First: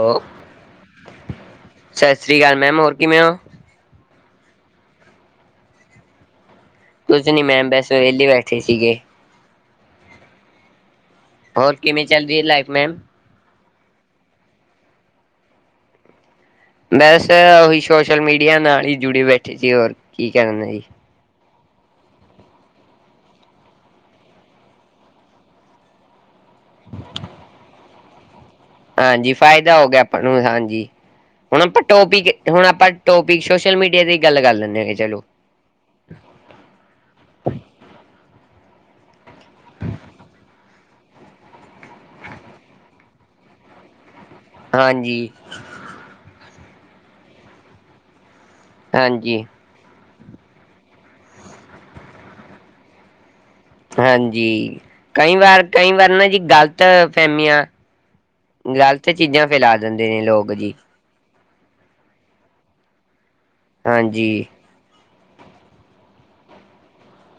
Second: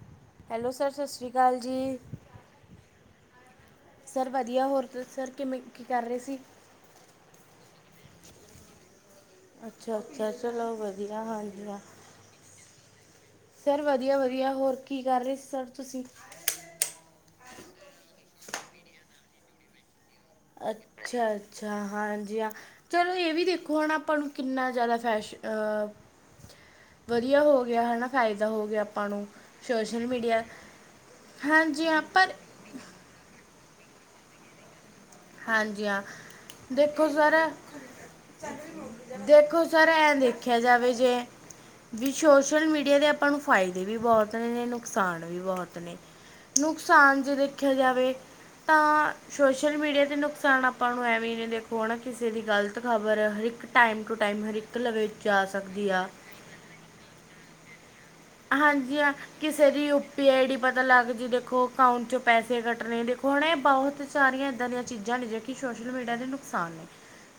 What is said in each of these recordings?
ਸਤਿ hello sir ਸਤਿ ਸ਼੍ਰੀ ਅਕਾਲ ਜੀ ਸਸਰੀ ਕਾਲ ਮੈਮ ਹੋਰ ਕਿਵੇਂ ਹੋ? ਸਰ ਵਧੀਆ ਹੋਰ ਤੁਸੀਂ ਸਰ ਕਿਵੇਂ ਕੀ ਕਰ ਰਹੇ ਸੀ? ਕੁਝ ਨੀ ਮੈਮ ਵੈਸੇ ਵੇਹਲੇ ਬੈਠੇ ਸੀਗੇ। ਅੱਛਾ-ਅੱਛਾ ਚਲੋ ਗ [unintelligible] ਹੋਰ ਕਿਵੇਂ ਚੱਲ ਰਹੀ ਹੈ ਲਾਈਫ ਮੈਮ? ਸਰ ਵਧੀਆ- ਵਧੀਆ ਹੋਰ ਕੀ ਕਰ ਰਹੇ ਸੀ ਸਰ ਤੁਸੀਂ? ਵੈਸੇ ਉਹੀ ਸੋਸ਼ਲ ਮੀਡੀਆ ਨਾਲ ਹੀ ਜੁੜੇ ਬੈਠੇ ਸੀ ਹੋਰ ਕੀ ਕਰਨਾ ਜੀ। ਅੱਛਾ-ਅੱਛਾ, ਹਾਂਜੀ ਹਾਂ। ਚਲੋ ਇਹ ਵੀ ਦੇਖੋ ਹੁਣ ਆਪਾਂ ਨੂੰ ਕਿੰਨਾ ਜ਼ਿਆਦਾ ਫੈਸ਼ਨ ਅ। ਵਧੀਆ ਹੋ ਗਿਆ ਹਨਾ ਫ਼ਾਇਦਾ ਹੋ ਗਿਆ। ਆਪਾਂ ਨੂੰ ਹਾਂਜੀ ਫਾਇਦਾ ਹੋ ਗਿਆ ਸੋਸ਼ਲ ਆਪਾਂ ਨੂੰ ਮੀਡੀਆ ਹਾਂਜੀ ਹੁਣ ਆਪਾਂ ਹਾਂਜੀ ਹਾਂ ਟੋਪਿਕ। ਪਰ ਹੁਣ ਆਪਾਂ ਟੋਪਿਕ ਸੋਸ਼ਲ ਮੀਡੀਆ ਦੀ ਗੱਲ ਕਰ ਲੈਂਦੇ ਹੈਗੇ ਚਲੋ। ਹਾਂਜੀ ਹਾਂ ਦੇਖੋ ਸਰ। ਦੇਖੋ ਸਰ ਐਂ ਦੇਖਿਆ ਜਾਵੇ ਜੇ। ਵੀ ਸੋਸ਼ਲ ਮੀਡੀਆ ਦੇ ਆਪਾਂ ਨੂੰ ਫਾਇਦੇ ਵੀ ਬਹੁਤ। ਨੇ ਨੁਕਸਾਨ ਹਾਂਜੀ ਵੀ ਬਹੁਤ ਨੇ ਨੁਕਸਾਨ ਜੇ ਦੇਖਿਆ ਜਾਵੇ। ਤਾਂ ਹਾਂਜੀ ਸੋਸ਼ਲ ਮੀਡੀਆ। ਤੇ ਨੁਕਸਾਨ ਆਪਾਂ ਨੂੰ ਐਵੇਂ ਜੇ ਦੇਖੋ ਹਨਾ ਕਿਸੇ ਦੀ ਗ਼ਲਤ ਖ਼ਬਰ ਹਰ ਇੱਕ। ਟਾਈਮ ਟੂ ਟਾਈਮ ਹਰ ਇੱਕ ਹਾਂਜੀ ਲਵੇ ਕਈ ਜਾ ਵਾਰ- ਸਕਦੀ ਕਈ ਆ ਵਾਰ ਨਾ ਜੀ ਗ਼ਲਤ ਫਹਿਮੀਆਂ। ਹਾਂਜੀ ਗ਼ਲਤ ਹਾਂ ਚੀਜ਼ਾਂ ਕਿਸੇ ਫੈਲਾ ਦੀ ਯੂ ਦਿੰਦੇ ਨੇ ਪੀ ਆਈ ਲੋਕ ਡੀ ਜੀ ਪਤਾ ਲੱਗ ਜੀ ਦੇਖੋ। ਅਕਾਊਂਟ ਚੋ ਪੈਸੇ ਕੱਟਣੇ ਦੇਖੋ ਹਣੇ ਬਹੁਤ ਹਾਂਜੀ ਸਾਰਿਆਂ ਇੱਦਾਂ ਦੀਆਂ ਚੀਜ਼ਾਂ ਨੇ ਜਿਹੜੀਆਂ ਸੋਸ਼ਲ ਮੀਡੀਆ ਦੇ ਨੁਕਸਾਨ ਨੇ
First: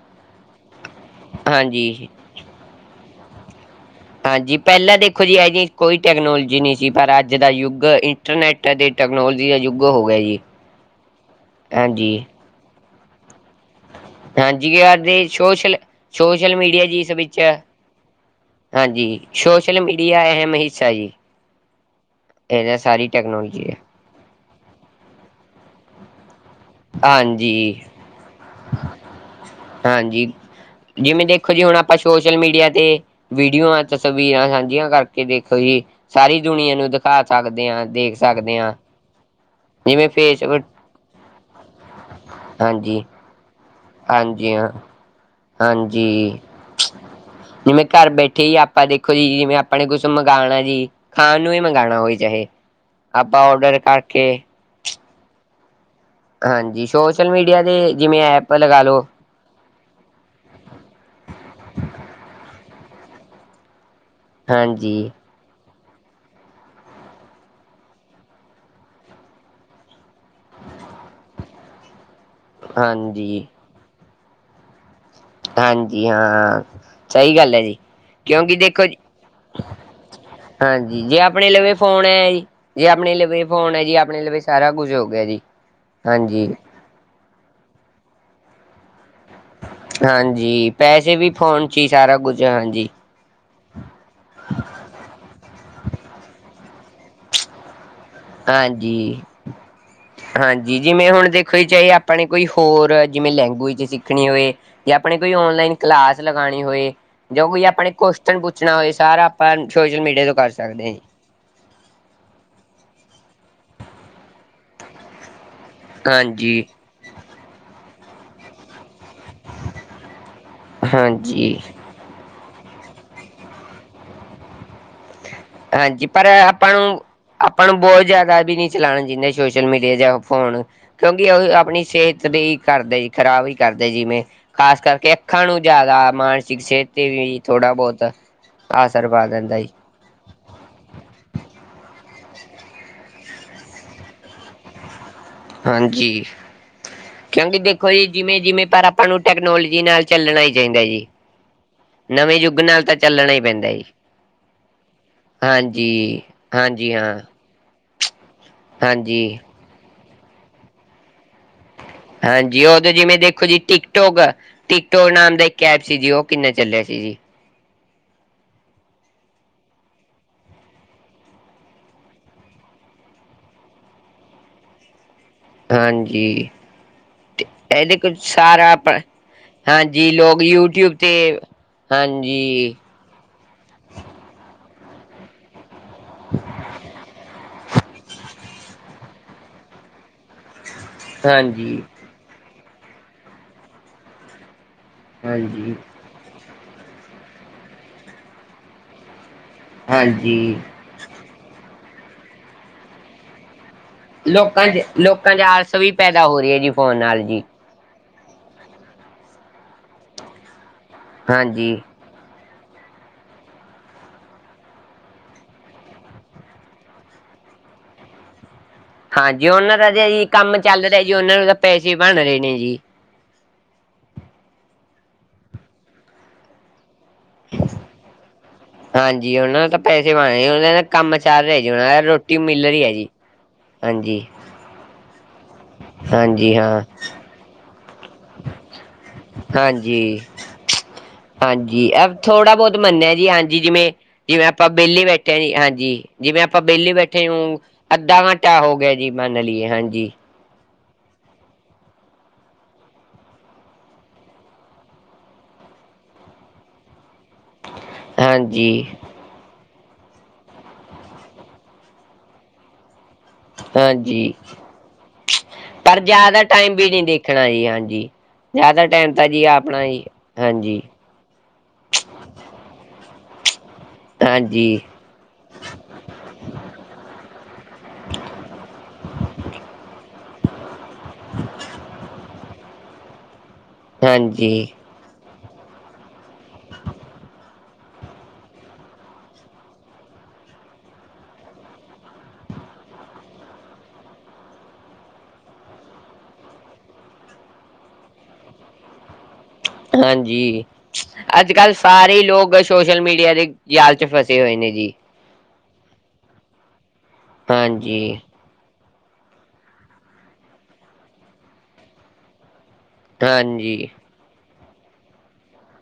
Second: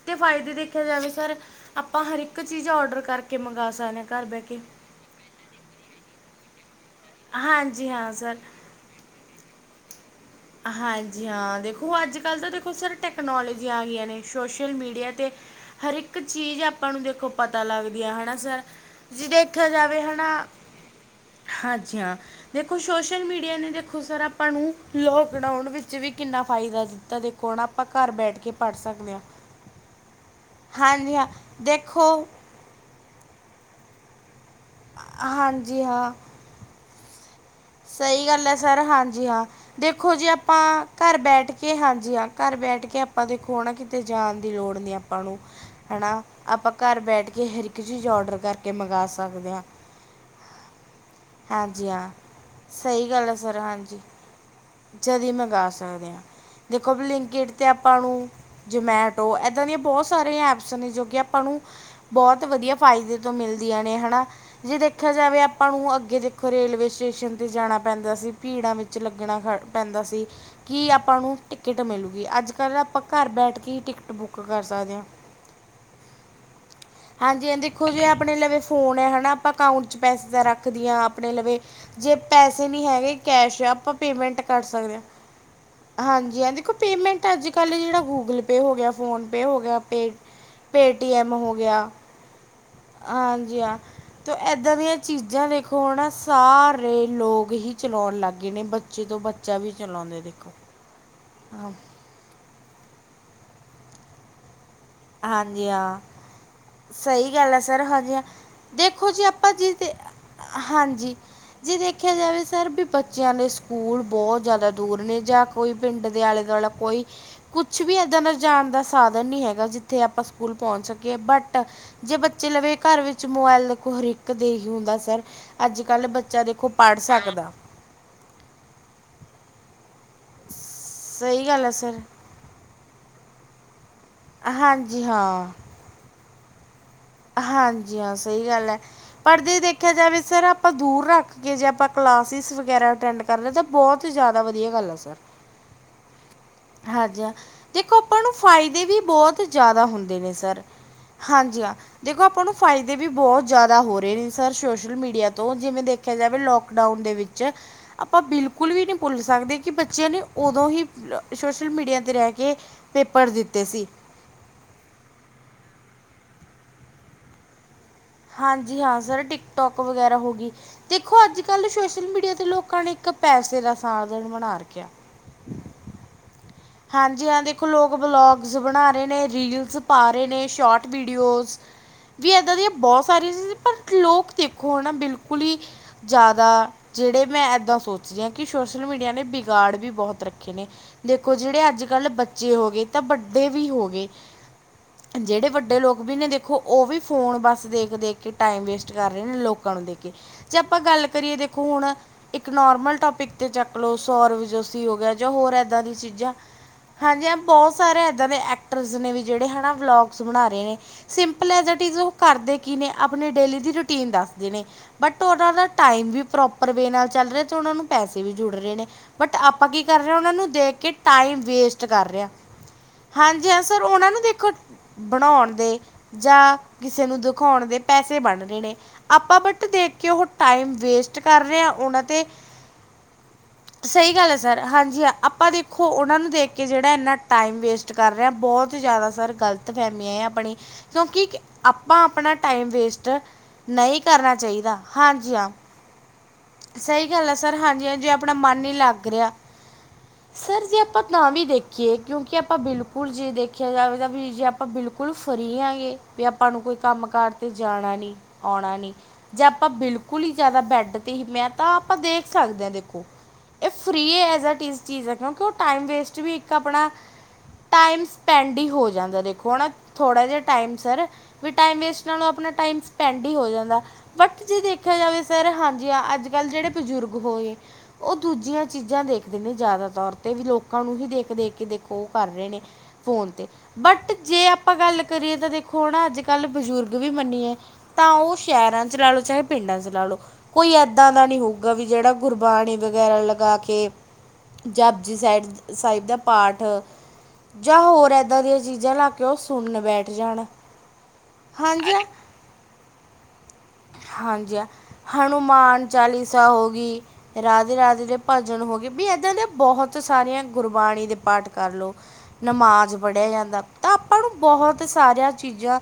ਤੇ ਫਾਇਦੇ ਦੇਖਿਆ ਜਾਵੇ ਸਰ ਆਪਾਂ ਹਾਂਜੀ ਹਰ ਇੱਕ। ਇੱਕ ਚੀਜ਼ ਔਡਰ ਕਰਕੇ ਮੰਗਾ ਸਕਦੇ ਆ। ਹਾਂਜੀ, ਪਹਿਲਾਂ ਦੇਖੋ ਜੀ ਇਹੋ ਜੀ ਕੋਈ ਟੈਕਨੋਲਜੀ ਨਹੀਂ ਸੀ ਪਰ ਅੱਜ ਦਾ ਯੁੱਗ ਹਾਂਜੀ ਹਾਂ ਸਰ ਇੰਟਰਨੈੱਟ। ਟੈਕਨੋਲੋਜੀ ਦਾ ਯੁੱਗ ਹੋ ਗਿਆ ਜੀ। ਹਾਂਜੀ ਹਾਂ ਦੇਖੋ ਅੱਜ ਹਾਂਜੀ ਕੱਲ੍ਹ ਤਾਂ ਦੇਖੋ ਸਰ ਟੈਕਨੋਲੋਜੀ ਆ ਗਈਆਂ ਨੇ। ਹਾਂਜੀ ਸ਼ੋਸ਼ਲ ਯਾਰ ਮੀਡੀਆ ਦੇ 'ਤੇ ਸੋਸ਼ਲ ਹਰ ਇੱਕ ਸੋਸ਼ਲ ਚੀਜ਼ ਮੀਡੀਆ ਆਪਾਂ ਜੀ ਨੂੰ ਇਸ ਦੇਖੋ ਵਿੱਚ ਪਤਾ ਲੱਗਦੀ ਹੈ ਹਨਾ ਸਰ। ਹਾਂਜੀ ਜੇ ਜੀ, ਦੇਖਿਆ ਸੋਸ਼ਲ ਜਾਵੇ ਹੈ ਮੀਡੀਆ ਨਾ ਅਹਿਮ ਹਿੱਸਾ ਜੀ। ਹਾਂਜੀ ਹਾਂ ਇਹਦਾ ਦੇਖੋ ਸਾਰੀ ਸੋਸ਼ਲ ਮੀਡੀਆ ਟੈਕਨੋਲੋਜੀ ਨੇ। ਹੈ ਦੇਖੋ ਸਰ ਆਪਾਂ ਨੂੰ ਲੋਕਡਾਊਨ ਵਿੱਚ ਵੀ ਕਿੰਨਾ ਫਾਇਦਾ ਦਿੱਤਾ ਦੇਖੋ ਹਾਂਜੀ ਹੁਣ ਆਪਾਂ ਘਰ ਬੈਠ ਕੇ। ਪੜ੍ਹ ਸਕਦੇ ਹਾਂ ਹਾਂਜੀ ਹਾਂਜੀ ਜਿਵੇਂ ਹਾਂ ਦੇਖੋ ਜੀ ਹੁਣ ਆਪਾਂ ਸੋਸ਼ਲ ਮੀਡੀਆ ਤੇ। ਵੀਡੀਓਆਂ, ਤਸਵੀਰਾਂ ਸਾਂਝੀਆਂ ਕਰਕੇ ਦੇਖੋ ਹਾਂਜੀ ਜੀ ਹਾਂ ਸਾਰੀ ਦੁਨੀਆਂ ਨੂੰ ਦਿਖਾ ਸਕਦੇ ਹਾਂ। ਦੇਖ ਸਹੀ ਗੱਲ ਹੈ ਸਕਦੇ ਹਾਂ ਸਰ ਹਾਂਜੀ ਹਾਂ। ਜਿਵੇਂ ਦੇਖੋ ਜੀ ਫੇਸਬੁੱਕ ਆਪਾਂ ਘਰ ਬੈਠ ਕੇ ਹਾਂਜੀ ਹਾਂ ਘਰ ਬੈਠ ਕੇ। ਹਾਂਜੀ ਆਪਾਂ ਦੇਖੋ ਨਾ ਕਿਤੇ ਜਾਣ ਹਾਂਜੀ ਹਾਂ ਲੋੜ ਨਹੀਂ। ਆਪਾਂ ਨੂੰ ਹਨਾ ਹਾਂਜੀ ਆਪਾਂ ਘਰ ਬੈਠ ਕੇ ਹਰ ਇੱਕ ਜਿਵੇਂ ਚੀਜ਼ ਘਰ ਔਡਰ ਬੈਠੇ ਹੀ ਕਰਕੇ ਆਪਾਂ ਮੰਗਵਾ ਦੇਖੋ ਸਕ। ਜਿਵੇਂ ਆਪਣੇ ਕੁਛ ਮੰਗਉਣਾ ਐ ਜੀ ਖਾਣ ਨੂੰ ਵੀ ਹਾਂਜੀ ਮੰਗਵਾਉਣਾ ਹਾਂ ਹੋਵੇ ਚਾਹੇ। ਸਹੀ ਗੱਲ ਹੈ ਸਰ ਹਾਂਜੀ। ‌ ਅਤੇ [unintelligible] ਜਦੀ ਮੰਗਾ ਸਕਦੇ ਹਾਂ ਹਾਂਜੀ ਦੇਖੋ ਸੋਸ਼ਲ ਬਲਿੰਕਡ ਮੀਡੀਆ ਤੇ ਦੇ ਆਪਾਂ ਜਿਵੇਂ ਨੂੰ ਐਪ ਲਗਾ ਲਓ ਜਮੈਟ। ਟੋ ਏਦਾਂ ਦੀਆਂ ਬਹੁਤ ਸਾਰੀਆਂ ਐਪਸ ਨੇ ਜੋ ਕਿ ਆਪਾਂ ਨੂੰ। ਬਹੁਤ ਵਧੀਆ ਫਾਇਦੇ ਤੋਂ ਮਿਲਦੀਆਂ ਨੇ ਹਨਾ ਜੇ ਹਾਂਜੀ ਦੇਖਿਆ ਜਾਵੇ। ਆਪਾਂ ਨੂੰ ਅੱਗੇ ਦੇਖੋ ਰੇਲਵੇ ਸਟੇਸ਼ਨ ਤੇ ਜਾਣਾ ਪੈਂਦਾ ਸੀ ਭੀੜਾਂ ਵਿੱਚ ਲੱਗਣਾ ਖੜ। ਪੈਂਦਾ ਸੀ ਕਿ ਆਪਾਂ ਨੂੰ ਟਿਕਟ ਮਿਲੂਗੀ ਅੱਜ ਕੱਲ ਆਪਾਂ ਘਰ ਹਾਂਜੀ ਬੈਠ ਕੇ ਹੀ ਟਿਕਟ ਬੁੱਕ। ਬੁੱਕ ਕਰ ਸਕਦੇ ਆ। ਹਾਂਜੀ ਹਾਂ। ਸਹੀ ਹਾਂਜੀ- ਗੱਲ ਹਾਂਜੀ ਹੈ ਜੀ ਦੇਖੋ ਜੇ ਆਪਣੇ ਕਿਉਂਕਿ ਲਵੇ ਦੇਖੋ ਜੀ ਫੋਨ ਹੈ ਹਨਾ ਆਪਾਂ ਅਕਾਊਂਟ 'ਚ ਪੈਸੇ ਤਾਂ ਰੱਖਦੀਆ ਹਾਂਜੀ ਜੇ ਆਪਣੇ ਲਵੇ। ਫੋਨ ਜੇ ਹੈ ਜੀ ਪੈਸੇ ਨੀ ਜੇ ਹੈਗੇ ਆਪਣੇ ਲਵੇ ਕੈਸ਼ ਫੋਨ ਹੈ ਆਪਾਂ ਜੀ ਆਪਣੇ ਪੇਮੈਂਟ ਲਵੇ ਕਰ ਸਾਰਾ ਕੁਝ ਸਕਦੇ ਹੋ ਗਿਆ ਜੀ ਹਾਂ ਹਾਂਜੀ ਹਾ ਦੇਖੋ। ਪੇਮੈਂਟ ਅੱਜ ਕੱਲ੍ਹ ਜਿਹੜਾ ਗੂਗਲ- ਪੇ ਹੋ ਗਿਆ ਫੋਨ- ਪੇ ਹੋ ਗਿਆ। ਹਾਂਜੀ ਪੈਸੇ ਵੀ ਪੇਟੀਐੱਮ ਫੋਨ 'ਚ ਹੀ ਸਾਰਾ ਕੁਝ ਹਾਂਜੀ। ਹਾਂਜੀ ਹਾ ਤਾਂ ਇੱਦਾਂ ਦੀਆਂ ਚੀਜ਼ਾਂ ਦੇਖੋ ਹਨਾ ਸਾਰੇ ਲੋਕ ਹੀ। ਚਲਾਉਣ ਲੱਗ ਗਏ ਨੇ ਬੱਚੇ ਤੋਂ ਹਾਂਜੀ ਬ। ਹਾਂਜੀ, ਜਿਵੇਂ ਹੁਣ ਦੇਖੋ ਹਾਂ ਚਾਏ ਆਪਾਂ ਨੇ ਕੋਈ ਹੋਰ ਜਿਵੇਂ ਲੈਂਗੁਏਜ ਸਿੱਖਣੀ ਹੋਵੇ ਯਾ ਆਪਾਂ ਨੇ ਕੋਈ ਹਾਂਜੀ ਔਨਲਾਈਨ ਹਾਂ ਕਲਾਸ ਲਗਾਣੀ ਹੋਏ ਸਹੀ ਯਾ ਗੱਲ ਹੈ ਕੋਈ ਸਰ ਆਪਾਂ ਨੇ ਹਾਂਜੀ ਹਾਂ। ਕੋਸਚਨ ਪੁੱਛਣਾ ਹੋਏ ਦੇਖੋ ਜੀ ਸਾਰਾ ਆਪਾਂ ਜੀ ਦੇ ਸੋਸ਼ਲ ਮੀਡੀਆ ਤੋਂ ਕਰ ਸਕਦੇ ਆ ਜੀ। ਹਾਂਜੀ ਜੇ ਦੇਖਿਆ ਜਾਵੇ ਸਰ ਵੀ ਬੱਚਿਆਂ ਦੇ ਸਕੂਲ ਬੋਤ ਦੂਰ ਨੇ ਜਾਂ ਕੋਈ ਪਿੰਡ ਦੇ ਹਾਂ ਜੀ। ਹਾਂਜੀ, ਆਲੇ-ਦੁਆਲਾ ਕੋਈ ਕੁਛ ਵੀ ਏਦਾਂ ਦਾ ਜਾਨ ਦਾ ਸਾਧਨ ਨੀ ਹੈਗਾ ਜਿੱਥੇ ਆਪਾਂ ਸਕੂਲ ਪੌਂਚ ਸਕੀਏ ਬਟ ਹਾਂਜੀ, ਜੇ ਬੱਚੇ ਲਵੇ ਘਰ ਵਿੱਚ ਮੋਬਾਇਲ ਦੇਖੋ ਹਰ ਇੱਕ ਦੇ ਈ ਹੁੰਦਾ ਸਰ। ਅੱਜ ਹਾਂਜੀ ਕੱਲ੍ਹ ਪਰ ਬੱਚਾ ਦੇਖੋ ਆਪਾਂ ਪੜ੍ਹ ਨੂੰ, ਸਕਦਾ ਆਪਾਂ ਨੂੰ ਬੋਤ ਜਾਦਾ ਵੀ ਨੀ ਚਲਾਣਾ ਚਾਈਦਾ ਸੋਸ਼ਲ ਮੀਡੀਆ ਜਾਂ ਫੋਨ ਕਿਉਂਕਿ ਓ ਸਹੀ ਗੱਲ ਹੈ ਆਪਣੀ ਸਰ ਸੇਹਤ ਵੀ ਕਰਦੇ ਜੀ ਖਰਾਬ ਈ ਕਰਦੇ ਜਿਵੇਂ ਖਾਸ ਹਾਂਜੀ ਕਰਕੇ ਹਾਂ ਅੱਖਾਂ ਨੂੰ ਜਾਦਾ ਮਾਨਸਿਕ ਸੇਹਤ ਹਾਂਜੀ ਹਾਂ, ਸਈ ਗੱਲ ਐ ਆਸਰ ਪਾ ਪਰ ਜੇ ਦਿੰਦਾ ਜੀ ਦੇਖਿਆ ਜਾਵੇ ਸਰ ਆ ਆਪਾਂ ਦੂਰ ਰੱਖ ਕੇ ਜੇ ਆਪਾਂ ਕਲਾਸਿਸ ਵਗੈਰਾ ਅਟੈਂਡ ਕਰਦੇ ਤਾਂ ਬੋਤ ਹੀ ਜਾਦਾ ਵਦੀਆ ਗੱਲ ਐ ਸਰ। ਹਾਂਜੀ। ਹਾਂਜੀ ਹਾਂ ਕਿਉਂਕਿ ਦੇਖੋ ਜੀ ਆਪਾਂ ਨੂੰ ਜਿਵੇਂ-ਜਿਵੇਂ ਪਰ ਫਾਇਦੇ ਵੀ ਆਪਾਂ ਨੂੰ ਬਹੁਤ ਟੈਕਨੋਲੋਜੀ ਜ਼ਿਆਦਾ ਨਾਲ ਹੁੰਦੇ ਨੇ ਚੱਲਣਾ ਹੀ ਸਰ ਚਾਈਦਾ ਜੀ। ਹਾਂਜੀ ਹਾਂ, ਦੇਖੋ ਨਵੇਂ ਆਪਾਂ ਨੂੰ ਯੁੱਗ ਨਾਲ ਤਾਂ ਫਾਏਦੇ ਵੀ ਚੱਲਣਾ ਹੀ ਬੋਤ ਪੈਂਦਾ ਜਾਦਾ ਜੀ ਹੋ ਰੇ ਨੇ ਸਰ ਸੋਸ਼ਲ ਮੀਡੀਆ ਤੋਂ ਜਿਵੇਂ ਹਾਂਜੀ ਦੇਖਿਆ ਜਾਵੇ ਹਾਂਜੀ ਲੋਕਡਾਊਨ ਦੇ ਹਾਂ ਵਿੱਚ ਆਪਾਂ ਬਿਲਕੁਲ ਵੀ ਨੀ ਭੁੱਲ ਹਾਂਜੀ ਸਕਦੇ ਕਿ ਬੱਚੇਆਂ ਨੇ ਓਦੋਂ ਹੀ ਸੋਸ਼ਲ ਮੀਡੀਆ 'ਤੇ ਰਹਿ ਕੇ ਹਾਂਜੀ ਓ ਤੇ ਜਿਵੇਂ ਪੇਪਰ ਦੇਖੋ ਜੀ ਦਿੱਤੇ ਸੀ ਟਿਕਟੋਕ ਟਿਕਟੋਕ ਨਾਮ ਦਾ ਇੱਕ ਐਪ ਸੀ ਜੀ, ਓ ਕਿੰਨਾ ਚੱਲੇਆ ਸੀ ਜੀ। ਹਾਂਜੀ ਹਾਂ ਸਰ ਟਿਕਟੋਕ ਵਗੈਰਾ ਹੋ ਗੀ। ਦੇਖੋ ਅੱਜ-ਕੱਲ ਸੋਸ਼ਲ ਮੀਡੀਆ ਤੇ ਲੋਕਾਂ ਨੇ ਇੱਕ ਪੈਸੇ ਦਾ ਸਾਧਨ ਬਣਾ ਰੱਖਿਆ। ਹਾਂਜੀ। ਹਾਂਜੀ ਹਾਂ, ਦੇਖੋ ਲੋਕ ਇਹਦੇ ਕੁਝ ਵਲੋਗਸ ਸਾਰਾ ਆਪ ਬਣਾ ਰਹੇ ਨੇ, ਰੀਲਸ ਹਾਂਜੀ ਪਾ ਰਹੇ ਲੋਕ ਨੇ ਸ਼ੋਟ ਯੂਟਿਊਬ ਤੇ ਵੀਡੀਓਜ਼ ਵੀ ਇਦਾਂ ਦੀਆਂ ਹਾਂਜੀ ਬੋਤ ਸਾਰੀਆਂ ਸੀ ਪਰ ਲੋਕ ਦੇਖੋ ਹਨਾ ਬਿਲਕੁਲ ਈ ਜਾਦਾ ਜੇੜੇ ਮੈਂ ਏਦਾਂ ਸੋਚ ਰੀ ਆਂ। ਕਿ ਸੋਸ਼ਲ ਮੀਡੀਆ ਨੇ ਵਿਗਾੜ ਵੀ ਬੋਹਤ ਰੱਖੇ ਨੇ ਦੇਖੋ ਜੇੜੇ ਹਾਂਜੀ ਅੱਜ ਕੱਲ ਬੱਚ ਚੇ ਹੋ ਗੇ ਤਾਂ ਵੱਡੇ ਵੀ ਹੋ ਗੇ ਜੇੜੇ ਹਾਂਜੀ ਵੱਡੇ ਲੋਕ ਵੀ ਨੇ ਦੇ ਦੇਖੋ ਓ ਵੀ ਫੋਨ ਬਸ ਦੇਖ-ਦੇਖ ਕੇ ਟਾਈਮ ਵੇਸਟ ਕਰ ਰੇ ਨੇ ਲੋਕ ਕਾਂ ਨੂੰ ਦੇ ਕੇ ਹਾਂਜੀ ਜੇ ਆਪਾਂ ਗੱਲ ਕਰੀਏ ਦੇਖੋ ਹੁਣ ਇੱਕ ਨੋਰਮਲ ਟੋਪਿਕ ਤੇ ਚੱਕਲੋ ਸੌਰਵ ਲੋਕਾਂ 'ਚ ਜੋਸੀ ਹੋ ਗਯਾ ਜਾਂ ਲੋਕਾਂ 'ਚ ਹੋਰ ਆਲਸ ਏਦਾਂ ਵੀ ਦੀ ਚੀਜ਼ ਪੈਦਾ ਜਾਂ ਹੋ ਰਹੀ ਹੈ ਜੀ ਫੋਨ ਨਾਲ ਹਾਂਜੀ ਹਾਂ ਜੀ ਬੋਤ ਸਾਰੇ ਏਦਾਂ ਦੇ ਐਕਟਰਸ ਨੇ ਵੀ ਜੇੜੇ ਹਨਾ ਵਲੋਗਸ ਬਣਾ ਰੇ ਨੇ। ਸਿੰਪਲ ਐਜ ਹਾਂਜੀ ਇਟ ਇਜ਼ ਓ ਕਰਦੇ ਕੀ ਨੇ ਅਪਣੀ ਡੇਲੀ ਦੀ ਰੂਟੀਨ ਦੱਸਦੇ ਨੇ। ਬਟ ਓਨਾ ਦਾ ਟਾਈਮ ਵੀ ਪ੍ਰੋਪਰ ਵੇਅ ਨਾਲ ਚੱਲ ਰਯਾ ਤੇ ਓਨਾਂ ਨੂੰ ਪੈਸੇ ਵੀ ਜੁੜ ਰੇ ਨੇ। ਬਟ ਹਾਂਜੀ ਆਪਾਂ ਉਹਨਾਂ ਕੀ ਦਾ ਕਰ ਤਾਂ ਰੇ ਆ ਜੀ ਓਨਾਂ ਨੂੰ ਕੰਮ ਦੇਖ ਚੱਲ ਕੇ ਰਿਹਾ ਜੀ ਉਹਨਾਂ ਟਾਈਮ ਨੂੰ ਤਾਂ ਵੇਸਟ ਪੈਸੇ ਕਰ ਬਣ ਰੇ ਆ। ਰਹੇ ਨੇ ਜੀ ਹਾਂਜੀ ਹਾਂ ਸਰ ਓਨਾਂ ਦੇਖੋ ਬਣਾਉਣ ਦੇ ਜਾਂ ਕਿਸੇ ਨੂੰ ਦਿਖਾਉਣ ਦੇ ਪੈਸੇ ਬਣ ਰਹੇ ਨੇ, ਹਾਂਜੀ ਆਪਾਂ ਉਹਨਾਂ ਬਟ ਨੂੰ ਤਾਂ ਦੇਖ ਕੇ ਪੈਸੇ ਓ ਬਣ ਟਾਈਮ ਵੇਸਟ ਕਰ ਰੇ ਆ ਨਾਂ 'ਤੇ ਟੀ ਮਿਲ ਰੀ ਐ ਜੀ ਸਹੀ ਹਾਂਜੀ। ਗੱਲ ਹੈ ਸਰ ਹਾਂਜੀ ਹਾਂ, ਆਪਾਂ ਦੇਖੋ ਓਨਾਂ ਨੂੰ ਦੇਖ ਹਾਂਜੀ ਕੇ ਹਾਂ ਜੇੜਾ ਏਨਾ ਟਾਈਮ ਵੇਸਟ ਕਰ ਰੇ ਆਂ, ਬੋਤ ਜਾਦਾ ਸਰ ਗ਼ਲਤ ਫਹਮੀ ਹਾਂਜੀ ਐ ਆਪਣੀ ਕਿਉਂਕਿ ਹਾਂਜੀ ਆਪਾਂ ਅ ਆਪਣਾ ਥੋੜਾ ਟਾਈਮ ਬੋਤ ਮੰਨੇ ਵੇਸਟ ਆ ਜੀ ਹਾਂਜੀ ਜਿਵੇਂ, ਨਹੀਂ ਕਰਨਾ ਜਿਵੇਂ ਆਪਾਂ ਚਾਹੀਦਾ ਵੇਲੇ ਹਾਂਜੀ ਬੈਠੇ ਹਾਂ ਜੀ ਹਾਂਜੀ ਜਿਵੇਂ ਆਪਾਂ ਵੇਲੇ ਸਹੀ ਬੈਠੇ ਗੱਲ ਹੈ ਸਰ ਹੋ, ਹਾਂਜੀ ਹਾਂ ਜੇ ਅੱਧਾ ਆਪਣਾ ਮਨ ਘੰਟਾ ਨਹੀਂ ਹੋ ਗਯਾ ਲੱਗ ਜੀ ਰਿਹਾ ਮੰਨ ਲਿਏ ਹਾਂਜੀ ਸਰ ਜੇ ਆਪਾਂ ਤਾਂ ਵੀ ਦੇਖੀਏ ਕਿਉਂਕਿ ਆਪਾਂ ਬਿਲਕੁਲ ਜੇ ਦੇਖੇਆ ਜਾਵੇ ਤਾਂ ਵੀ ਜੇ ਆਪਾਂ ਬਿਲਕੁਲ ਫ਼ਰੀ ਆਗੇ ਵੀ ਆਪਾਂ ਨੂੰ ਕੋਈ ਕੰਮ ਕਾਰ ਤੇ ਜਾਣਾ ਨੀ, ਆਉਣਾ ਹਾਂਜੀ ਨਹੀਂ ਜੇ ਆਪਾਂ ਬਿਲਕੁਲ ਈ ਜਾਦਾ ਬੈੱਡ ਤੇ ਹੀ, ਮੈਂ ਤਾਂ ਆਪਾਂ ਦੇਖ ਸਕਦੇ ਆਂ ਦੇਖੋ ਇਹ ਫ੍ਰੀ ਹਾਂਜੀ ਐਸ ਏ ਟੀਜ਼ ਚੀਜ਼ ਹੈ ਕਿਉਂਕਿ ਉਹ ਟਾਈਮ ਪਰ ਵੇਸਟ ਵੀ ਜ਼ਿਆਦਾ ਇੱਕ ਟਾਈਮ ਆਪਣਾ ਵੀ ਨਹੀਂ ਦੇਖਣਾ ਜੀ ਹਾਂਜੀ ਟਾਈਮ ਪੈਂਡ ਈ ਜ਼ਿਆਦਾ ਹੋ ਟਾਈਮ ਜਾਂਦਾ ਤਾਂ ਜੀ ਦੇਖੋ ਨਾ ਆਪਣਾ ਜੀ ਥੋੜ੍ਹਾ ਜਿਹਾ ਟਾਈਮ ਹਾਂਜੀ ਸਰ ਵੀ ਟਾਈਮ ਵੇਸਟ ਨਾਲੋਂ ਆਪਣਾ ਟਾਈਮ ਸਪੈਂਡ ਈ ਹੋ ਜਾਂਦਾ ਬਟ ਜੇ ਹਾਂਜੀ ਦੇਖਿਆ ਜਾਵੇ ਸਰ ਅੱਜ ਕੱਲ ਜਿਹੜੇ ਬਜ਼ੁਰਗ ਹੋਏ ਉਹ ਦੂਜੀਆਂ ਚੀਜ਼ਾਂ ਦੇਖਦੇ ਨੇ ਜਾਦਾਤਰ ਤੇ ਵੀ ਲੋਕਾਂ ਨੂੰ ਹੀ ਦੇਖ ਦੇਖ ਕੇ ਦੇਖੋ ਉਹ ਕਰ ਰੇ ਨੇ ਫੋਨ ਤੇ ਬਟ ਜੇ ਹਾਂਜੀ ਆਪਾਂ ਗੱਲ ਕਰੀਏ ਤੇ ਦੇਖ ਥੋੜਾ ਅੱਜ ਕੱਲ੍ਹ ਬਜ਼ੁਰਗ ਵੀ ਮੰਨੀਏ ਤਾਂ ਉਹ ਸ਼ਹਿਰਾਂ ਚ ਲਾ ਲੋ ਚਾਹੇ ਪਿੰਡਾਂ ਚ ਲਾ ਲੋ ਕੋਈ ਏਦਾਂ ਦਾ ਨੀ ਹੋਊਗਾ ਵੀ ਜਿਹੜਾ ਗੁਰਬਾਣੀ ਵਗੈਰਾ ਲਗਾ ਕੇ ਜਾਪਜੀ ਸਾਹਿਡ ਸਾਹਿਬ ਦਾ ਪਾਠ ਜਾਂ ਹੋਰ ਇੱਦਾਂ ਦੀਆਂ ਚੀਜ਼ਾਂ ਲਾ ਕੇ ਉਹ ਸੁਣਨ ਬੈਠ ਜਾਣ ਅੱਜ ਕੱਲ੍ਹ ਹਾਂਜੀ ਹਾਂ। ਸਾਰੇ ਲੋਕ ਸੋਸ਼ਲ ਮੀਡੀਆ ਦੇ ਜਾਲ 'ਚ ਫਸੇ ਹੋਏ ਨੇ ਜੀ। ਹਨੂੰਮਾਨ ਚਾਲੀਸਾ ਹੋ ਡੀ, ਰਾਧੇ ਰਾਧੇ ਦੇ ਹਾਂਜੀ, ਭ ਜਨ ਹੋ ਗੀ ਵੀ ਇੱਦਾਂ ਦੇ ਬਹੁਤ ਸਾਰੀਆਂ ਗੁਰਬਾਣੀ ਦੇ ਪਾਠ ਕਰਲੋ ਨਮਾਜ਼ ਪੜਿਆ ਜਾਂਦਾ ਹਾਂਜੀ, ਤਾਂ ਆਪਾਂ ਨੂੰ ਬਹੁਤ ਸਾਰੀਆਂ ਚੀਜ਼ਾਂ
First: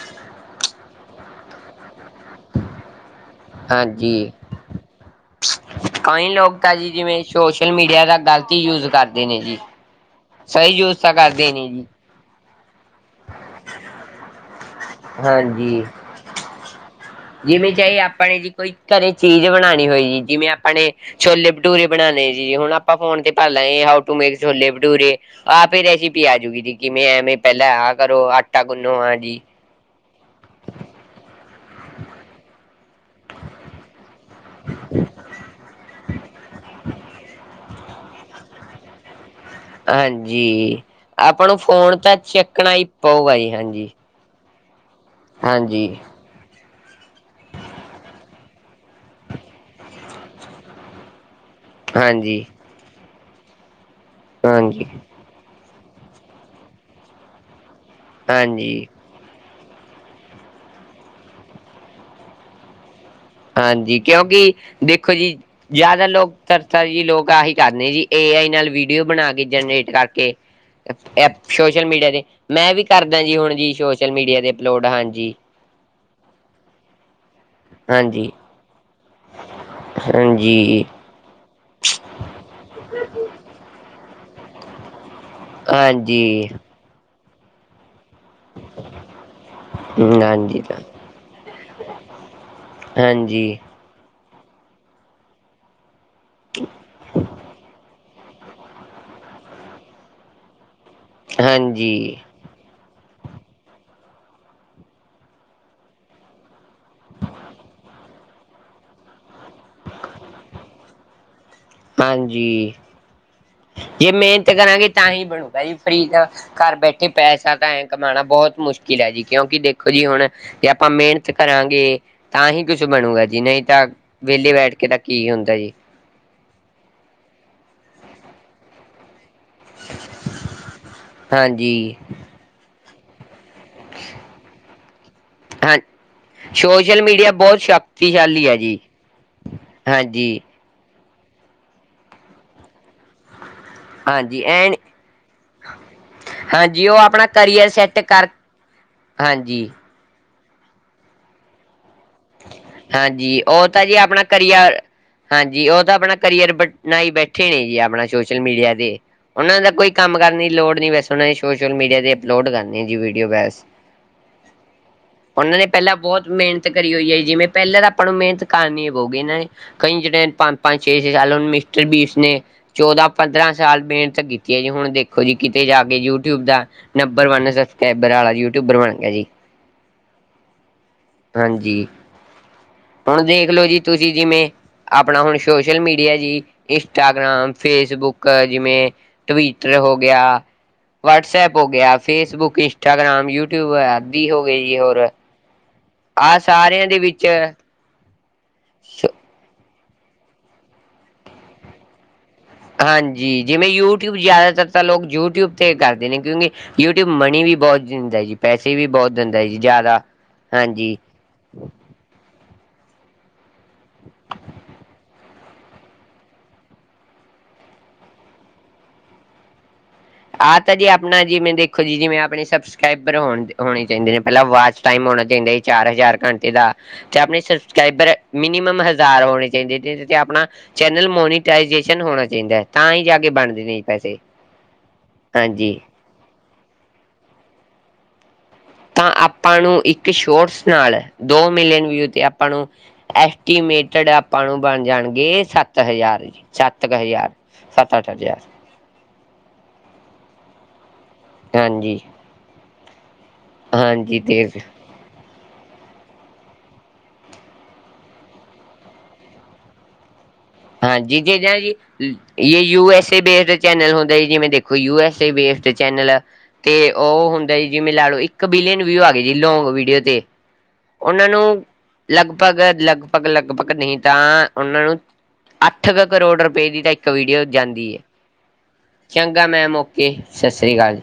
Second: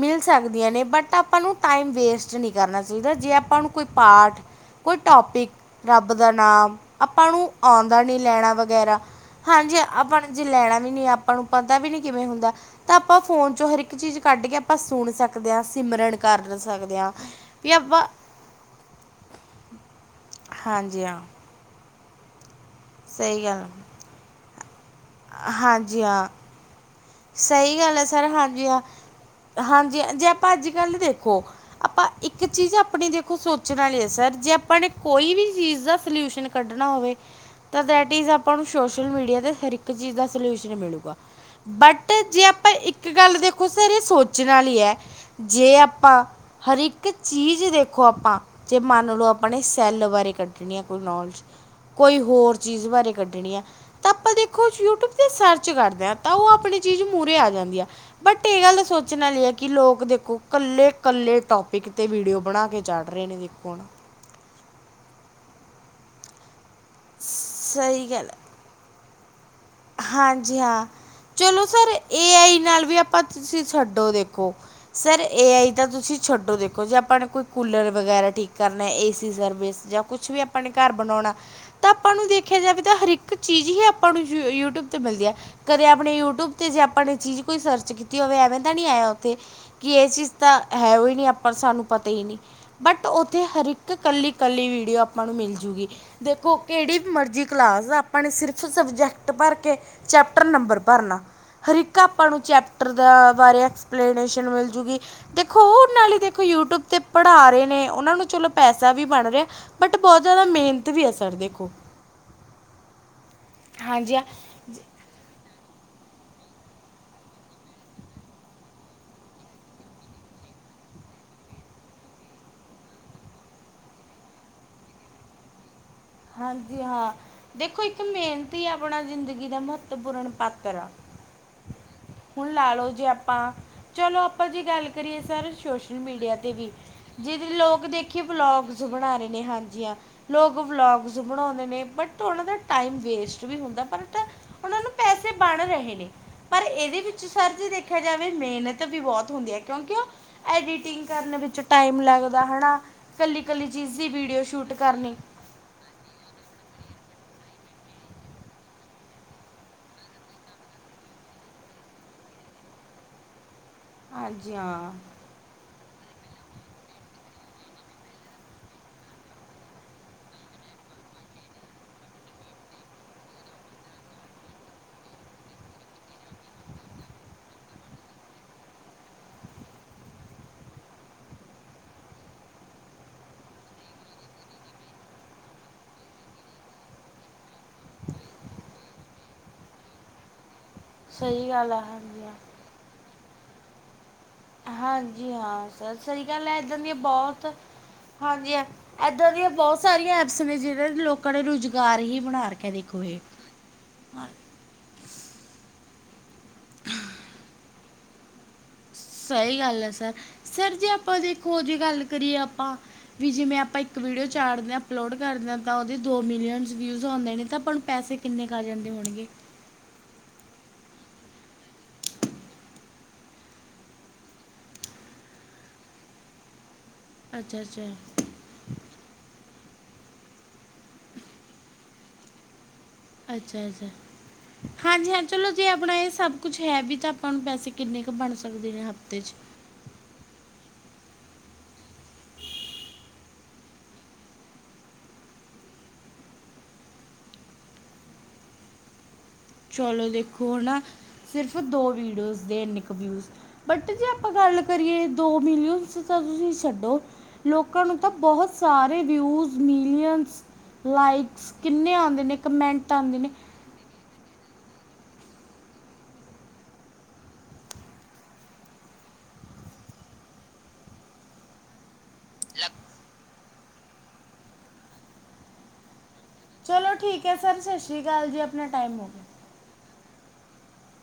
ਮਿਲ ਸਕਦੀਆਂ ਨੇ ਬਟ ਆਪਾਂ ਨੂੰ ਟਾਈਮ ਵੇਸਟ ਨਹੀਂ ਕਰਨਾ ਚਾਹੀਦਾ ਜੇ ਆਪਾਂ ਨੂੰ ਕੋਈ ਹਾਂਜੀ। ਪਾਠ ਕੋਈ ਟੋਪਿਕ ਰੱਬ ਕਈ ਦਾ ਲੋਕ ਤਾਂ ਨਾਮ ਜੀ ਜਿਵੇਂ ਆਪਾਂ ਨੂੰ ਸੋਸ਼ਲ ਆਉਂਦਾ ਮੀਡੀਆ ਦਾ ਨੀ ਲੈਣਾ ਗ਼ਲਤ ਯੂਜ ਵਗੈਰਾ ਕਰਦੇ ਨੇ ਜੀ। ਹਾਂਜੀ ਆਪਾਂ ਨੇ ਜੇ ਸਹੀ ਲੈਣਾ ਵੀ ਯੂਜ ਨੀ ਤਾਂ ਆਪਾਂ ਨੂੰ ਕਰਦੇ ਪਤਾ ਜੀ, ਵੀ ਨੀ ਕਿਵੇਂ ਹੁੰਦੈ ਤਾਂ ਆਪਾਂ ਫੋਨ ਚੋਂ ਹਰ ਇੱਕ ਚੀਜ਼ ਕੱਢ ਕੇ ਆਪਾਂ ਸੁਣ ਸਕਦੇ ਹਾਂ ਹਾਂਜੀ। ਸਿਮਰਨ ਕਰ ਸਕਦੇ ਆਂ ਵੀ ਜਿਵੇਂ ਚਾਹੇ ਆਪਾਂ ਨੇ ਜੀ ਕੋਈ ਘਰੇ ਚੀਜ਼ ਬਣਾਣੀ ਹੋਈ ਜਿਵੇਂ ਆਪਣੇ ਹਾਂਜੀ ਹਾਂ ਛੋਲੇ ਭਟੂਰੇ ਬਣਾਣੇ ਜੀ ਹੁਣ ਆਪਾਂ ਫੋਨ ਤੇ ਸਹੀ ਭਰ ਗੱਲ ਲੇ how to make chole bhature ਆਪ ਹੀ ਹਾਂਜੀ ਰੈਸੀਪੀ ਹਾਂ ਆਜੂਗੀ ਜੀ ਕਿਵੇਂ ਐਵੇਂ ਪੈਲਾਂ ਸਹੀ ਆ ਗੱਲ ਹੈ ਕਰੋ ਸਰ ਆਟਾ ਹਾਂਜੀ ਹਾਂ ਗੁੰਨੋ ਆ ਜੀ ਹਾਂਜੀ ਜੇ ਆਪਾਂ ਅੱਜ ਕੱਲ ਵੇਖੋ ਆਪਾਂ ਇੱਕ ਚੀਜ਼ ਆਪਣੀ ਦੇਖੋ ਸੋਚਣ ਆਲੀ ਐ ਸਰ ਜੇ ਆਪਾਂ ਨੇ ਕੋਈ ਵੀ ਚੀਜ਼ ਦਾ ਸਲਿਊਸ਼ਨ ਕੱਢਣਾ ਹੋਵੇ ਤਾਂ ਦੈ ਇਜ਼ ਆਪਾਂ ਨੂੰ ਸੋਸ਼ਲ ਮੀਡੀਆ ਤੇ ਹਰ ਇੱਕ ਚੀਜ਼ ਦਾ ਸੋਲਿਊਸ਼ਨ ਹਾਂਜੀ, ਮਿਲੂਗਾ। ਆਪਾਂ ਨੂੰ ਫੋਨ ਬਟ ਤਾਂ ਜੇ ਆਪਾਂ ਚੱਕਣਾ ਹੀ ਇੱਕ ਪਊਗਾ ਗੱਲ ਜੀ ਦੇਖੋ ਹਾਂਜੀ। ਸਰ ਇਹ ਸੋਚਣ ਆਲੀ ਐ ਜੇ ਹਾਂਜੀ, ਆਪਾਂ ਹਰ ਇੱਕ ਚੀਜ਼ ਦੇਖੋ ਆਪਾਂ ਜੇ ਮੰਨ ਲਓ ਆਪਣੇ ਸੈੱਲ ਵਾਰੇ ਕੱਢਣੀ ਆ ਕੋਈ ਨੌਲਜ ਕੋਈ ਹਾਂਜੀ, ਹੋਰ ਚੀਜ਼ ਵਾਰੇ ਕੱਢਣੀ ਆ ਤਾਂ ਆਪਾਂ ਦੇਖੋ ਹਾਂਜੀ, ਯੂਟੂਬ 'ਤੇ ਸਰਚ ਕਰਦੇ ਆਂ। ਤਾਂ ਉਹ ਆਪਣੀ ਚੀਜ਼ ਮੂਹਰੇ ਆ ਜਾਂਦੀ ਆ ਬਟ ਇਹ ਗੱਲ ਹਾਂਜੀ, ਸੋਚ ਨ ਆਲੀ ਐ ਕਿ ਲੋਕ ਦੇਖੋ ਕੱਲੇ ਕੱਲੇ ਟੋਪਿਕ ਤੇ ਵੀਡੀਓ ਬਣਾ ਕੇ ਚੜ ਰੇ ਨੇ। ਦੇਖੋ ਹੁਣ ਹਾਂਜੀ ਕਿਉਂਕਿ ਦੇਖੋ ਜੀ ਜਾਦਾ ਲੋਕ ਚਰਚਾ ਜੀ ਲੋਕ ਆਹੀ ਕਰਦੇ ਜੀ ਸਹੀ ਗੱਲ ਏ ਆਈ ਨਾਲ ਵੀਡੀਓ ਬਣਾ ਕੇ ਜਨਰੇਟ ਕਰਕੇ ਹਾਂਜੀ ਹਾਂ ਐਪ ਚਲੋ ਸੋਸ਼ਲ ਸਰ ਮੀਡੀਆ ਦੀ, ਏ ਆਈ ਮੈਂ ਨਾਲ ਵੀ ਆਪਾਂ ਕਰਦਾ ਜੀ ਹੁਣ ਤੁਸੀਂ ਜੀ ਛੱਡੋ ਸੋਸ਼ਲ ਮੀਡੀਆ ਦੇਖੋ ਦੇ ਸਰ ਏ ਆਈ ਤਾਂ ਤੁਸੀਂ ਛੱਡੋ ਦੇਖੋ ਜੇ ਆਪਾਂ ਨੇ ਕੋਈ ਕੂਲਰ ਵਗੈਰਾ ਹਾਂਜੀ, ਠੀਕ ਕਰਨਾ ਏਸੀ ਸਰਵਿਸ ਜਾਂ ਕੁਛ ਵੀ ਆਪਾਂ ਨੇ ਹਾਂਜੀ, ਘਰ ਬਣਾਉਣਾ ਤਾਂ ਆਪਾਂ ਨੂੰ ਦੇਖਿਆ ਜਾਵੇ ਤਾਂ ਹਰਿਕ ਚੀਜ਼ ਹੀ ਆਪਾਂ ਨੂੰ ਯੂ ਯੂਟੂਬ ਤੇ ਮਿਲਦੀ ਆ। ਕਦੇ ਆਪਣੇ ਹਾਂਜੀ, ਯੂਟੂਬ ਤੇ ਜੇ ਆਪਾਂ ਨੇ ਚੀਜ਼ ਕੋਈ ਸਰਚ ਕੀਤੀ ਤੀ ਹੋਵੇ ਐਵੇਂ ਤਾਂ ਨੀ ਆਇਆ ਉੱਥੇ ਕਿ ਇਹ ਚੀਜ਼ ਤਾਂ ਹਾਂਜੀ, ਹਾਂਜੀ। ਹੈ ਓ ਈ ਨੀ ਆਪਾ ਸਾਨੂੰ ਪਤਾ ਈ ਨੀ ਬਟ ਉੱਥੇ ਹਾਂਜੀ, ਹਰਿਕ ਕਿ ਕੱਲੀ ਕੱਲੀ ਵੀਡੀਓ ਆਪਾਂ ਨੂੰ ਮਿਲ ਜੂਗੀ, ਦੇਖੋ ਕਿਹੜੀ ਮਰਜ਼ੀ ਕਲਾਸ ਆ ਆਪਾਂ ਨੇ ਸਿਰਫ ਸਬਜੈਕਟ ਭਰ ਕੇ ਚੈਪਟਰ ਨੰਬਰ ਭਰਨਾ ਹਾਂਜੀ, ਹਰਿਕ ਆਪਾਂ ਨੂੰ ਚੈਪ ਟਰ ਦਾ ਬਾਰੇ ਐਕਸਪਲੇਨੇਸ਼ਨ ਮਿਲ ਜੂਗੀ ਦੇਖੋ ਉਹ ਨਾਲੇ ਦੇਖੋ ਯੂਟੂਬ ਤੇ ਪੜ੍ਹਾ ਰੇ ਨੇ ਉਹਨਾਂ ਨੂੰ ਚਲੋ ਪੈਸਾ ਵੀ ਬਣ ਰਿਐ ਬਟ ਬੋਤ ਜਾਦਾ ਮਿਹਨਤ ਵੀ ਐ ਸਰ ਦੇਖੋ। ਹਾਂਜੀ ਜੇ ਹਾਂਜੀ ਹਾਂ। ਮਿਹਨਤ ਕਰਾਂਗੇ ਤਾਂ ਹੀ ਬਣੂਗਾ ਜੀ ਫ੍ਰੀ ਦਾ ਕਾਰ ਬੈਠੇ ਪੈਸਾ ਤਾਂ ਐਂ ਕਮਾਉਣਾ ਬੋਤ ਮੁਸ਼ਕਿਲ ਐ ਜੀ ਕਿਉਂਕਿ ਦੇਖੋ ਜੀ ਹੁਣ ਜੇ ਆਪਾਂ ਕਰਾਂਗੇ ਤਾਂ ਹੀ ਕੁਛ ਬਣੂਗਾ ਜੀ ਨੀ ਤਾ ਵੇਲੇ ਬੈਠ ਕੇ ਤਾਂ ਕੀ ਹੁੰਦਾ ਜੀ। ਹਾਂਜੀ ਹਾਂ ਦੇਖੋ ਇੱਕ ਮਿਹਨਤੀ ਆਪਣਾ ਜ਼ਿੰਦਗੀ ਦਾ ਮਹੱਤਵਪੂਰਨ ਪਾਤਰ ਆ ਹਾਂਜੀ ਹੂਨ ਲਾ ਲੋ ਜੇ ਆਪਾਂ ਚਲੋ ਆਪਾਂ ਜੇ ਗੱਲ ਕਰੀਏ ਸਰ ਹਾਂ ਸੋਸ਼ਲ ਮੀਡੀਆ ਤੇ ਵੀ ਸੋਸ਼ਲ ਮੀਡੀਆ ਜਿਦੇ ਬਹੁਤ ਲੋਕ ਦੇਖੀ ਸ਼ਕਤੀਸ਼ਾਲੀ ਹੈ ਬਲੋਗਸ ਜੀ ਜੇ ਬਣਾ ਰਹੇ ਨੇ ਹਾਂਜੀ ਆ ਹਾਂਜੀ ਲੋਕ ਵਲੋਗ ਜੇ ਬਣਾਉਂਦੇ ਨੇ ਬਟ ਉਨਾਂ ਦਾ ਟਾਈਮ ਵੇਸਟ ਵੀ ਹੁੰਦਾ। ਬਟ ਹਾਂਜੀ ਐ [unintelligible] ਪਰ ਇਦੇ ਵਿੱਚ ਆਪਣਾ ਸਰ ਜੇ ਕਰੀਅਰ ਦੇਖਿਆ ਸੈੱਟ ਕਰ ਜਾਵੇ ਮੇਹਨਤ ਵੀ ਬੋਹਤ ਹੁੰਦੀ ਐ ਹਾਂਜੀ ਕਿਉਂਕਿ ਐਡੀਟਿੰਗ ਕਰਨ ਵਿੱਚ ਟਾਈਮ ਲੱਗਦਾ ਹਨਾ ਹਾਂਜੀ ਕੱਲੀ-ਕੱਲੀ ਉਹ ਤਾਂ ਜੀ ਚੀਜ਼ ਦੀ ਆਪਣਾ ਵੀਡੀਓ ਸ਼ੂਟ ਕਰੀਅਰ ਕਰਨੀ। ਹਾਂਜੀ ਉਹ ਤਾਂ ਆਪਣਾ ਕਰੀਅਰ ਬ ਬਨਾਈ ਬੈਠੇ ਨੇ ਜੀ ਆਪਣਾ ਸੋਸ਼ਲ ਮੀਡੀਆ ਤੇ। ਉਹਨਾਂ ਦਾ ਕੋਈ ਕੰਮ ਕਰਨ ਦੀ ਲੋੜ ਨੀ ਬਸ ਉਨਾ ਨੇ ਸੋਸ਼ਲ ਮੀਡੀਆ ਤੇ ਅਪਲੋਡ ਕਰਨੀ ਜੀ ਵੀਡੀਓ ਬਸ। ਹਾਂਜੀ ਹਾਂ। ਉਹਨਾਂ ਨੇ ਪੈਲਾਂ ਬੋਤ ਮੇਹਨਤ ਕਰੀ ਹੋਈ ਐ ਜੀ ਪੈਲਾਂ ਤਾਂ ਆਪਾਂ ਨੂੰ ਮੇਹਨਤ ਕਰਨੀ ਪਊ ਗਈ ਨਈ। ਕਈ ਜਣੇ ਪੰਜ-ਪੰਜ ਛੇ-ਛੇ ਸਾਲ ਮਿਸਟਰ ਬੀਸ ਨੇ ਚੌਦਾਂ-ਪੰਦਰਾਂ ਸਾਲ ਮੇਹਨਤ ਕੀਤੀ ਹੈ ਜੀ ਹੁਣ ਦੇਖੋ ਜੀ ਕੇ ਯੂਟਿਊਬ ਦਾ ਨੰਬਰ ਵਨ ਸਬਸਕ੍ਰਬਰ ਆ ਯੂਟਿਊਬਰ ਬਣ ਗਿਆ ਜੀ। ਹਾਂਜੀ ਹੁਣ ਦੇਖਲੋ ਜੀ ਤੁਸੀਂ ਜਿਵੇ ਆਪਣਾ ਹੁਣ ਸੋਸ਼ਲ ਮੀਡੀਆ ਜੀ ਇੰਸਟਾਗ੍ਰਾਮ, ਫੇਸਬੁੱਕ ਜਿਵੇਂ ਟਵੀਟਰ ਹੋ ਗਿਆ। ਸਹੀ ਵਟਸਐਪ ਹੋ ਗੱਲ ਆ ਗਿਆ ਹਾਂਜੀ ਹਾਂ ਫੇਸਬੁੱਕ, ਇੰਸਟਾਗ੍ਰਾਮ, ਯੂਟਿਊਬ ਆਦਿ ਹੋ ਗਏ ਜੀ ਹੋਰ ਹਾਂਜੀ ਹਾਂ ਸਰ ਸਈ ਆਹ ਗੱਲ ਐ ਇੱਦਾਂ ਸਾਰਿਆਂ ਦੀਆਂ ਦੇ ਵਿੱਚ ਬੋਹਤ ਹਾਂਜੀ ਇੱਦਾਂ ਦੀਆਂ ਬੋਤ ਸਾਰੀਆਂ ਐਪਸ ਨੇ ਜੇੜੇ ਲੋਕਾਂ ਨੇ ਰੁਜ਼ਗਾਰ ਹੀ ਬਣਾ ਰ ਹਾਂਜੀ। ਜਿਵੇਂ ਯੂਟਿਊਬ ਜਾਦਾਤਰ ਤਾ ਲੋਕ ਯੂਟਿਊਬ ਤੇ ਕਰਦੇ ਨੇ ਕਿਉਂਕਿ ਯੂਟਿਊਬ ਮਣੀ ਵੀ ਬੋਤ ਦਿੰਦਾ ਜੀ। ਪੈਸੇ ਵੀ ਬੋਹਤ ਦਿੰਦਾ ਜੀ ਸਹੀ ਜਾਦਾ ਹਾਂਜੀ। [unintelligible] ਜੀ ਗੱਲ ਕਰੀਏ ਅਪਾ ਵੀ ਜਿਵੇਂ ਆਪਾਂ ਇੱਕ ਵੀਡੀਓ ਚਾੜਦੇ ਆ ਅਪਲੋਡ ਕਰਦੇ ਆ ਤਾਂ ਓਦੇ ਦੋ ਮਿਲੀਅਨਜ਼ ਵਿਊਜ਼ ਓਂਦੇ ਨੇ ਤਾਂ ਆਪਾਂ ਨੂੰ ਪੈਸੇ ਕਿੰਨੇ ਕ ਆ ਜਾਂਦੇ ਹੋਣਗੇ। ਆਹ ਤਾਂ ਜੀ ਆਪਣਾ ਜਿਵੇਂ ਦੇਖੋ ਜੀ ਜਿਵੇਂ ਆਪਣੇ ਸਬਸਕ੍ਰਾਈਬਰ ਹੋ ਹੋਣੇ ਚਾਹੀਦੇ ਨੇ ਪੈਲਾਂ ਵਾਚ ਟਾਈਮ ਹੋਣਾ ਚਾਈਦਾ ਜੀ ਚਾਰ ਹਜ਼ਾਰ ਘੰਟੇ ਦਾ ਤੇ ਆਪਣੇ ਅੱਛਾ ਅੱਛਾ ਸਬਸਕ੍ਰਾਇਬਰ ਮਿਨੀਮਮ ਹਜ਼ਾਰ ਹੋਣੇ ਚਾਈਦੇ ਜਿਦੇ ਚ ਆਪਣਾ ਚੈਨਲ ਮੋਨੀੇ ਟਾਇਜੇਸ਼ਨ ਹੋਣਾ ਚਾਈਦਾ ਤਾਂ ਈ ਜਾਕੇ ਬਣਦੇ ਅੱਛਾ ਨੇ ਅੱਛਾ ਪੈਸੇ। ਹਾਂਜੀ ਹਾਂ ਚਲੋ ਜੇ ਹਾਂਜੀ ਆਪਣਾ ਏ ਸਭ ਕੁਛ ਹੈ ਵੀ ਤਾਂ ਆਪਾਂ ਨੂੰ ਪੈਸੇ ਕਿੰਨੇ ਕੁ ਬਣ ਸਕਦੇ ਤਾਂ ਹਫ਼ਤੇ 'ਚ ਆਪਾਂ ਨੂੰ ਇੱਕ ਸ਼ੋਰਸ ਨਾਲ ਐ ਦੋ ਮਿਲੀਅਨ ਵਿਊ ਤੇ ਆਪਾਂ ਨੂੰ ਐਸਟੀਮੇਟਡ ਆਪਾਂ ਨੂੰ ਬਣ ਜਾਣਗੇ ਸੱਤ ਹਜ਼ਾਰ ਸੱਤ ਕੁ ਹਜ਼ਾਰ। ਸੱਤ ਅਠ ਹਜਾਰ। ਚਲੋ ਦੇਖੋ ਔ ਨਾ ਸਿਰਫ ਦੋ ਹਾਂਜੀ ਵੀਡੀਓਜ਼ ਦੇ ਏਂਕ ਵਿਊਜ਼। ਬਟ ਜੇ ਹਾਂਜੀ ਆਪਾਂ ਤੇ ਗੱਲ ਕਰੀਏ ਦੋ ਮਲੀਅਨਸ ਤਾਂ ਤੁਸੀ ਛੱਡੋ ਲੋਕਾਂ ਨੂੰ ਤਾਂ ਬੋਹਤ ਸਾਰੇ ਵਿਊਜ਼ ਮੀਲੀਅਨਸ ਹਾਂਜੀ ਜੀ ਜੇ ਜਾਏਗੀ ਯ ਯੂ ਕਮੈਂਟ ਐਸ ਆਉਂਦੇ ਏ ਨੇ ਬੇ ਚੈਨਲ ਹੁੰਦਾ ਹੈ ਜਿਵੇਂ ਦੇਖੋ U S A based channel ਆ। ਤੇ ਉਹ ਹੁੰਦਾ ਜੀ ਜਿਵੇਂ ਲੈ ਲੋ ਇੱਕ ਬਿਲੀਅਨ ਵਿਊ ਆ ਗੇ ਜੀ ਲੋਂਂਗ ਵੀਡੀਓ ਤੇ। ਉਨਾਂ ਨੂੰ ਲਗਭਗ -ਲਗਭਗ -ਲਗਪਗ ਨੀ ਤਾਂ ਉਨਾਂ ਨੂੰ ਅੱਠ ਕ ਕਰੋੜ ਰੁਪੇ ਦੀ ਤਾਂ ਚਲੋ ਇੱਕ ਠੀਕ ਹੈ ਵੀਡੀਓ ਸਰ ਸਤਿ ਜਾਂਦੀ ਐ ਸ਼੍ਰੀ ਅਕਾਲ ਜੀ ਆਪਣਾ ਟਾਈਮ ਹੋ ਚ ਗਿਆ ਚੰਗਾ ਮੈਮ ਓਕੇ ਸਸ ਰੀ ਕਾਲ।